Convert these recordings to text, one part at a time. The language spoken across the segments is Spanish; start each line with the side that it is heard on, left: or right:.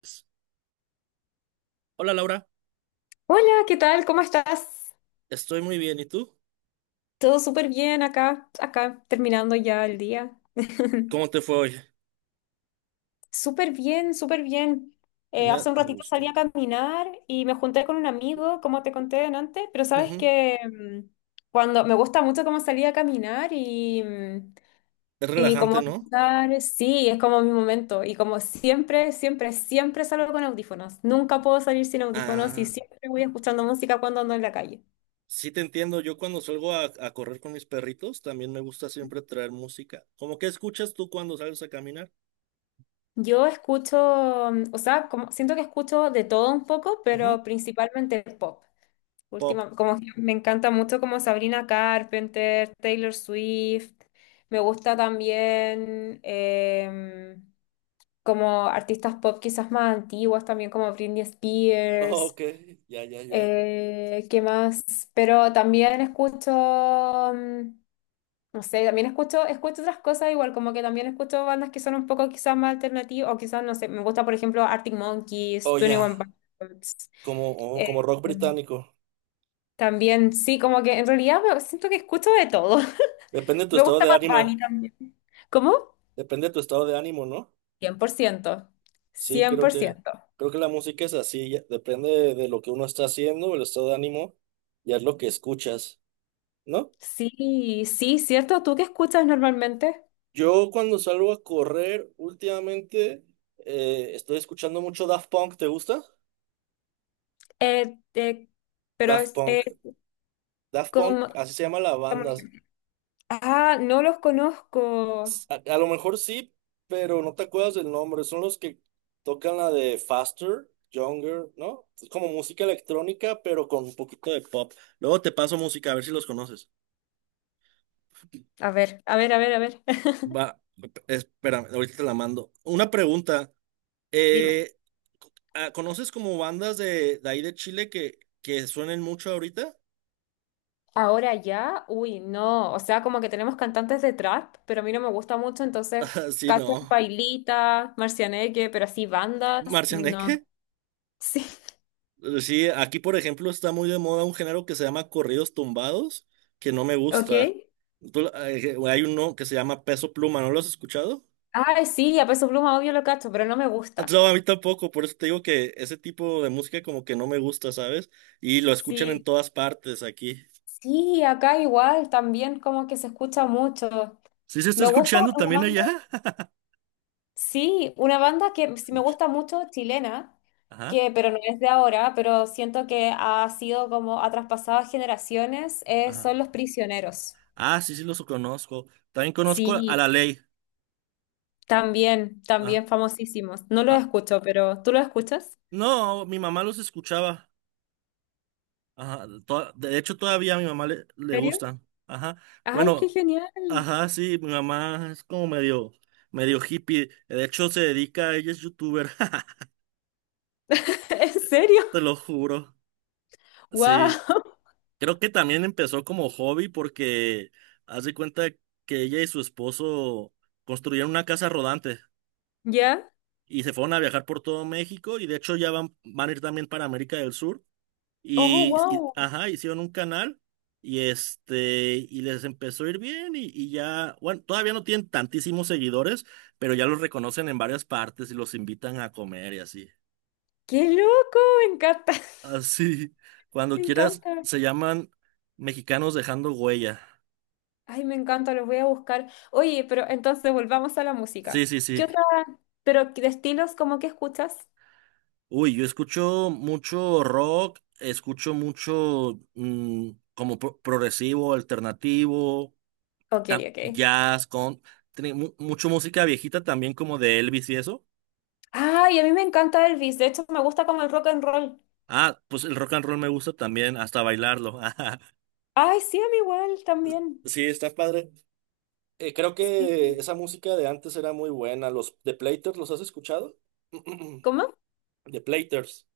right: Pues, hola, Laura,
left: Hola, ¿qué tal? ¿Cómo estás?
right: estoy muy bien. ¿Y tú?
left: Todo súper bien acá, terminando ya el día.
right: ¿Cómo te fue hoy?
left: Súper bien, súper bien.
right: Me
left: Hace un
right: a
left: ratito
right: gusto.
left: salí a caminar y me junté con un amigo, como te conté antes, pero sabes
right: Ujú.
left: que cuando me gusta mucho como salir a caminar y, mm,
right: Es
left: y como
right: relajante, ¿no?
left: escuchar, sí, es como mi momento. Y como siempre, siempre, siempre salgo con audífonos. Nunca puedo salir sin audífonos y
right: Ah,
left: siempre voy escuchando música cuando ando en la calle.
right: sí te entiendo. Yo cuando salgo a correr con mis perritos, también me gusta siempre traer música. ¿Cómo que escuchas tú cuando sales a caminar?
left: Yo escucho, o sea, como, siento que escucho de todo un poco,
right: Ujú.
left: pero principalmente pop.
right: Pop.
left: Última, como que me encanta mucho como Sabrina Carpenter, Taylor Swift. Me gusta también como artistas pop quizás más antiguas, también como Britney
right: Oh,
left: Spears.
right: ok, ya, ya, ya.
left: ¿Qué más? Pero también escucho no sé, también escucho otras cosas igual, como que también escucho bandas que son un poco quizás más alternativas, o quizás, no sé, me gusta, por ejemplo, Arctic Monkeys,
right: Oh,
left: Twenty
right: ya.
left: One Pilots.
right: Oh, como
left: eh,
right: rock
left: mm,
right: británico.
left: También, sí, como que en realidad siento que escucho de todo.
right: Depende de tu
left: Me
right: estado
left: gusta
right: de
left: más Bunny
right: ánimo.
left: también. ¿Cómo?
right: Depende de tu estado de ánimo, ¿no?
left: Cien por ciento,
right: Sí,
left: cien
right: creo
left: por
right: que,
left: ciento
right: creo que la música es así, depende de lo que uno está haciendo, el estado de ánimo, ya es lo que escuchas, ¿no?
left: Sí, sí, cierto. ¿Tú qué escuchas normalmente?
right: Yo cuando salgo a correr últimamente, estoy escuchando mucho Daft Punk, ¿te gusta?
left: Eh, eh, pero
right: Daft
left: es
right: Punk, Daft Punk,
left: como...
right: así se llama la
left: como un
right: banda.
left: ejemplo. Ah, no los conozco.
right: A lo mejor sí, pero no te acuerdas del nombre, son los que tocan la de Faster, Younger, ¿no? Es como música electrónica, pero con un poquito de pop. Luego te paso música, a ver si los conoces.
left: A ver, a ver, a ver, a ver.
right: Va, espérame, ahorita te la mando. Una pregunta.
left: Dime.
right: eh, ¿Conoces como bandas de ahí de Chile que suenen mucho ahorita?
left: Ahora ya, uy, no, o sea, como que tenemos cantantes de trap, pero a mí no me gusta mucho, entonces
right: Sí,
left: Cacho
right: no.
left: Pailita, Marcianeque, pero así bandas,
right: ¿Marcianeque?
left: no. Sí.
right: Sí, aquí por ejemplo está muy de moda un género que se llama corridos tumbados, que no me
left: ¿Ok?
right: gusta. Hay uno que se llama Peso Pluma, ¿no lo has escuchado?
left: Ay, sí, a Peso Pluma obvio lo cacho, pero no me gusta.
right: No, a mí tampoco, por eso te digo que ese tipo de música como que no me gusta, ¿sabes? Y lo escuchan en
left: Sí.
right: todas partes aquí.
left: Sí, acá igual, también como que se escucha mucho.
right: ¿Sí se está
left: Me gusta
right: escuchando
left: una
right: también
left: banda.
right: allá?
left: Sí, una banda que sí me
right: Lucha.
left: gusta mucho, chilena,
right: Ajá,
left: pero no es de ahora, pero siento que ha sido como, ha traspasado generaciones,
right: ajá.
left: son Los Prisioneros.
right: Ah, sí, sí, los conozco. También conozco a
left: Sí,
right: La Ley.
left: también,
right: Ah,
left: también famosísimos. No los
right: ah.
left: escucho, pero ¿tú los escuchas?
right: No, mi mamá los escuchaba. Ajá. De hecho, todavía a mi mamá le,
left: ¿En
right: le
left: serio?
right: gustan. Ajá.
left: ¡Ay, qué
right: Bueno,
left: genial!
right: ajá, sí, mi mamá es como medio, medio hippie. De hecho, se dedica, ella es youtuber.
left: ¿En serio?
right: Te lo juro.
left: ¡Wow!
right: Sí. Creo que también empezó como hobby porque haz de cuenta que ella y su esposo construyeron una casa rodante.
left: ¿Ya?
right: Y se fueron a viajar por todo México y de hecho ya van a ir también para América del Sur
left: ¡Oh, wow!
right: ajá, hicieron un canal y este y les empezó a ir bien y, ya, bueno, todavía no tienen tantísimos seguidores, pero ya los reconocen en varias partes y los invitan a comer y así.
left: ¡Qué loco! Me encanta.
right: Así, cuando
left: Me
right: quieras,
left: encanta.
right: se llaman Mexicanos Dejando Huella.
left: Ay, me encanta, los voy a buscar. Oye, pero entonces volvamos a la
right: Sí,
left: música.
right: sí,
left: ¿Qué
right: sí.
left: otra? Pero de estilos, ¿cómo que escuchas?
right: Uy, yo escucho mucho rock, escucho mucho, como progresivo, alternativo,
left: Ok, ok.
right: jazz, con tiene mucho música viejita también como de Elvis y eso.
left: Ay, a mí me encanta Elvis. De hecho, me gusta como el rock and roll.
right: Ah, pues el rock and roll me gusta también, hasta bailarlo.
left: Ay, sí, a mí igual también.
right: Sí, está padre. Creo
left: Sí.
right: que esa música de antes era muy buena. Los The Platers, ¿los has escuchado?
left: ¿Cómo?
right: The Platers.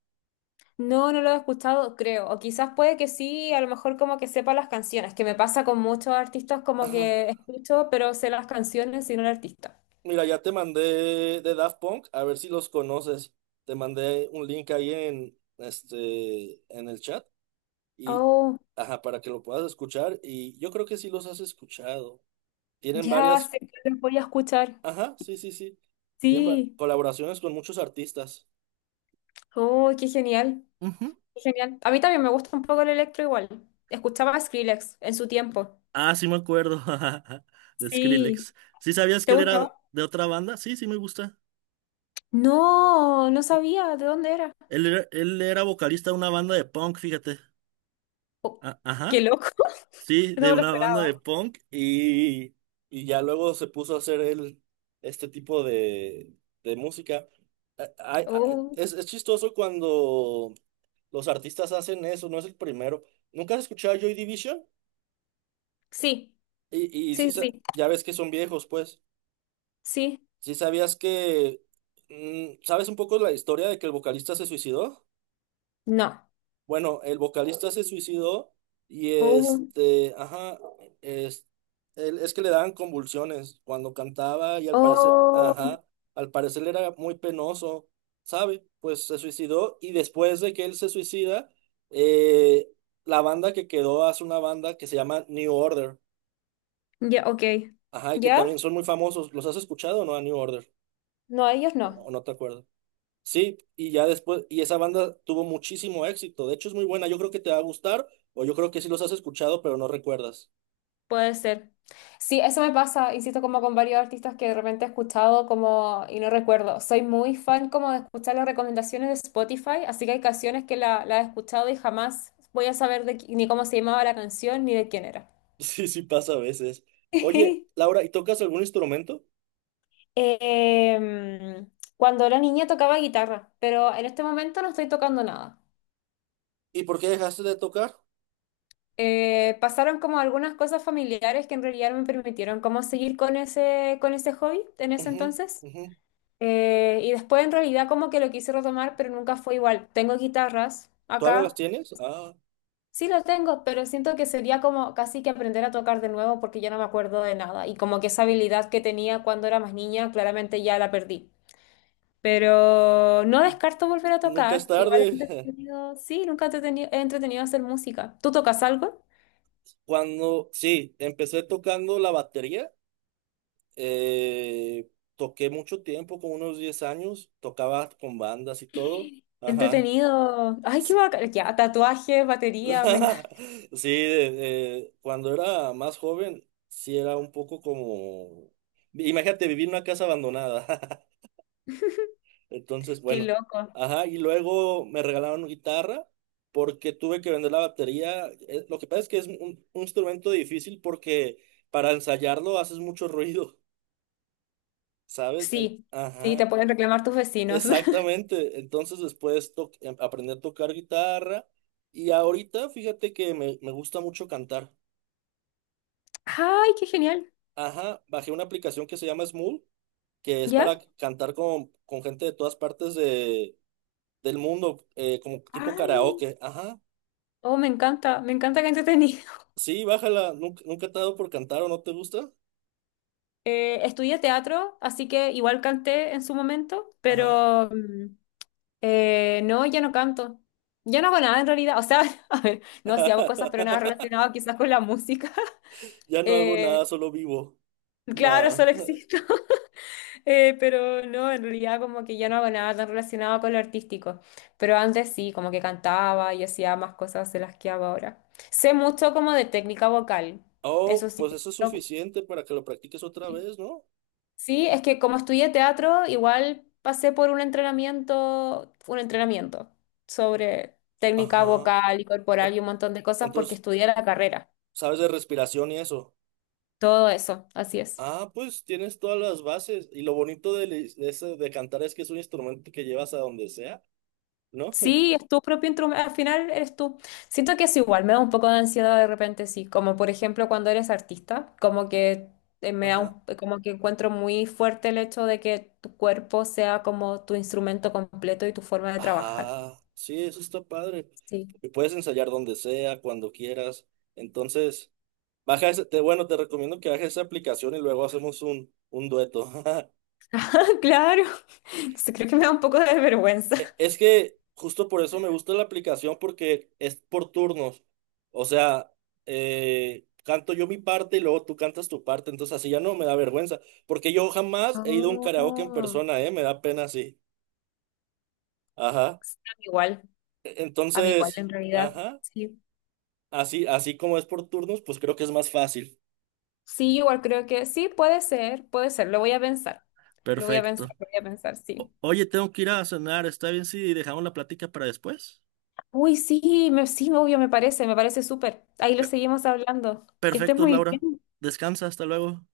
left: No, no lo he escuchado, creo. O quizás puede que sí, a lo mejor como que sepa las canciones, que me pasa con muchos artistas como
right: Ajá.
left: que escucho, pero sé las canciones y no el artista.
right: Mira, ya te mandé de Daft Punk, a ver si los conoces. Te mandé un link ahí en el chat y
left: Oh,
right: ajá, para que lo puedas escuchar y yo creo que sí los has escuchado. Tienen
left: ya
right: varias.
left: sé que los voy a escuchar.
right: Ajá, sí, sí, sí. Tiene
left: Sí.
right: colaboraciones con muchos artistas.
left: Oh, qué genial.
right: Ujú.
left: Genial. A mí también me gusta un poco el electro igual. Escuchaba a Skrillex en su tiempo.
right: Ah, sí me acuerdo. De
left: Sí.
right: Skrillex. ¿Sí sabías
left: ¿Te
right: que él era
left: gustaba?
right: de otra banda? Sí, sí me gusta.
left: No, no sabía de dónde era.
right: Él era vocalista de una banda de punk, fíjate.
left: Oh, qué
right: Ajá.
left: loco.
right: Sí,
left: No
right: de
left: me lo
right: una banda de
left: esperaba.
right: punk. Y ya luego se puso a hacer él este tipo de música. A- a- a-
left: Oh,
right: Es chistoso cuando los artistas hacen eso, no es el primero. ¿Nunca has escuchado Joy Division?
left: sí,
right: Y sí,
left: sí, sí,
right: ya ves que son viejos, pues.
left: sí.
right: ¿Sí sabías que... ¿Sabes un poco la historia de que el vocalista se suicidó?
left: No.
right: Bueno, el vocalista se suicidó y
left: Oh,
right: este, ajá, es, es que le daban convulsiones cuando cantaba y al parecer,
left: oh,
right: ajá, al parecer era muy penoso, ¿sabe? Pues se suicidó y después de que él se suicida, eh, la banda que quedó hace una banda que se llama New Order.
left: ya, ok.
right: Ajá, y que
left: ¿Ya?
right: también son muy famosos. ¿Los has escuchado o no a New Order?
left: No, ellos
right: O
left: no.
right: o no te acuerdas. Sí, y ya después, y esa banda tuvo muchísimo éxito. De hecho, es muy buena. Yo creo que te va a gustar, o yo creo que sí los has escuchado, pero no recuerdas.
left: Puede ser. Sí, eso me pasa, insisto, como con varios artistas que de repente he escuchado como y no recuerdo. Soy muy fan como de escuchar las recomendaciones de Spotify, así que hay canciones que la he escuchado y jamás voy a saber de, ni cómo se llamaba la canción ni de quién era.
right: Sí, sí pasa a veces. Oye, Laura, ¿y tocas algún instrumento?
left: Em, cuando era niña tocaba guitarra, pero en este momento no estoy tocando nada.
right: ¿Y por qué dejaste de tocar?
left: Pasaron como algunas cosas familiares que en realidad no me permitieron como seguir con ese hobby en ese
right: Ujú,
left: entonces.
right: ujú.
left: Y después en realidad como que lo quise retomar, pero nunca fue igual. Tengo guitarras
right: ¿Todavía las
left: acá.
right: tienes? Ah,
left: Sí lo tengo, pero siento que sería como casi que aprender a tocar de nuevo porque ya no me acuerdo de nada. Y como que esa habilidad que tenía cuando era más niña, claramente ya la perdí. Pero no
right: y
left: descarto volver a
right: nunca es
left: tocar. Igual he
right: tarde.
left: entretenido, sí, nunca he entretenido, he entretenido hacer música. ¿Tú tocas algo?
right: Sí, empecé tocando la batería, eh, toqué mucho tiempo, como unos 10 años, tocaba con bandas y todo. Ajá.
left: Entretenido. Ay, qué bacán. Ya, tatuajes, batería, venga.
right: Sí, cuando era más joven, sí era un poco como, imagínate vivir en una casa abandonada. Entonces,
left: Qué
right: bueno,
left: loco.
right: ajá, y luego me regalaron guitarra porque tuve que vender la batería. Lo que pasa es que es un instrumento difícil porque para ensayarlo haces mucho ruido, ¿sabes?
left: Sí, sí, te
right: Ajá,
left: pueden reclamar tus vecinos.
right: exactamente. Entonces después aprendí a tocar guitarra y ahorita fíjate que me gusta mucho cantar.
left: Ay, qué genial.
right: Ajá, bajé una aplicación que se llama Smule, que es
left: ¿Ya?
right: para cantar con gente de todas partes del mundo, como tipo
left: Ay,
right: karaoke. Ajá,
left: oh, me encanta que entretenido.
right: sí, bájala. ¿Nunca, nunca te ha dado por cantar o no te gusta?
left: Estudié teatro, así que igual canté en su momento,
right: Ajá.
left: pero no, ya no canto. Ya no hago nada en realidad. O sea, a ver, no, sí hago cosas, pero nada relacionado quizás con la música.
right: Ya no hago nada,
left: Eh,
right: solo vivo.
left: claro,
right: Nada.
left: solo existe. Pero no, en realidad como que ya no hago nada tan relacionado con lo artístico. Pero antes sí, como que cantaba y hacía más cosas de las que hago ahora. Sé mucho como de técnica vocal.
right: Oh,
left: Eso sí.
right: pues eso es
left: No,
right: suficiente para que lo practiques otra vez, ¿no?
left: sí, es que como estudié teatro, igual pasé por un entrenamiento, sobre técnica
right: Ajá.
left: vocal y corporal y un montón de cosas porque
right: Entonces,
left: estudié la carrera.
right: ¿sabes de respiración y eso?
left: Todo eso, así es.
right: Ah, pues tienes todas las bases. Y lo bonito de cantar es que es un instrumento que llevas a donde sea. ¿No?
left: Sí, es tu propio instrumento, al final eres tú. Siento que es igual, me da un poco de ansiedad de repente, sí, como por ejemplo cuando eres artista, como que
right: Ajá.
left: como que encuentro muy fuerte el hecho de que tu cuerpo sea como tu instrumento completo y tu forma de trabajar.
right: Ajá. Sí, eso está padre.
left: Sí.
right: Y puedes ensayar donde sea, cuando quieras. Entonces, bueno, te recomiendo que bajes esa aplicación y luego hacemos un dueto.
left: Claro. Entonces creo que me da un poco de vergüenza.
right: Es que justo por eso me gusta la aplicación porque es por turnos. O sea, canto yo mi parte y luego tú cantas tu parte. Entonces así ya no me da vergüenza. Porque yo jamás he ido a un
left: Ah,
right: karaoke en persona, ¿eh? Me da pena así. Ajá.
left: a mí igual, a mí igual
right: Entonces,
left: en realidad.
right: ajá.
left: Sí.
right: Así, así como es por turnos, pues creo que es más fácil.
left: Sí, igual creo que sí, puede ser, lo voy a pensar. Lo voy a pensar,
right: Perfecto.
left: lo voy a pensar, sí.
right: Oye, tengo que ir a cenar. ¿Está bien si dejamos la plática para después?
left: Uy, sí, sí, obvio, me parece súper. Ahí lo
right: Pe-
left: seguimos hablando. Que estés
right: perfecto,
left: muy
right: Laura.
left: bien.
right: Descansa, hasta luego.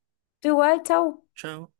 left: Tú igual, chao.
right: Chao.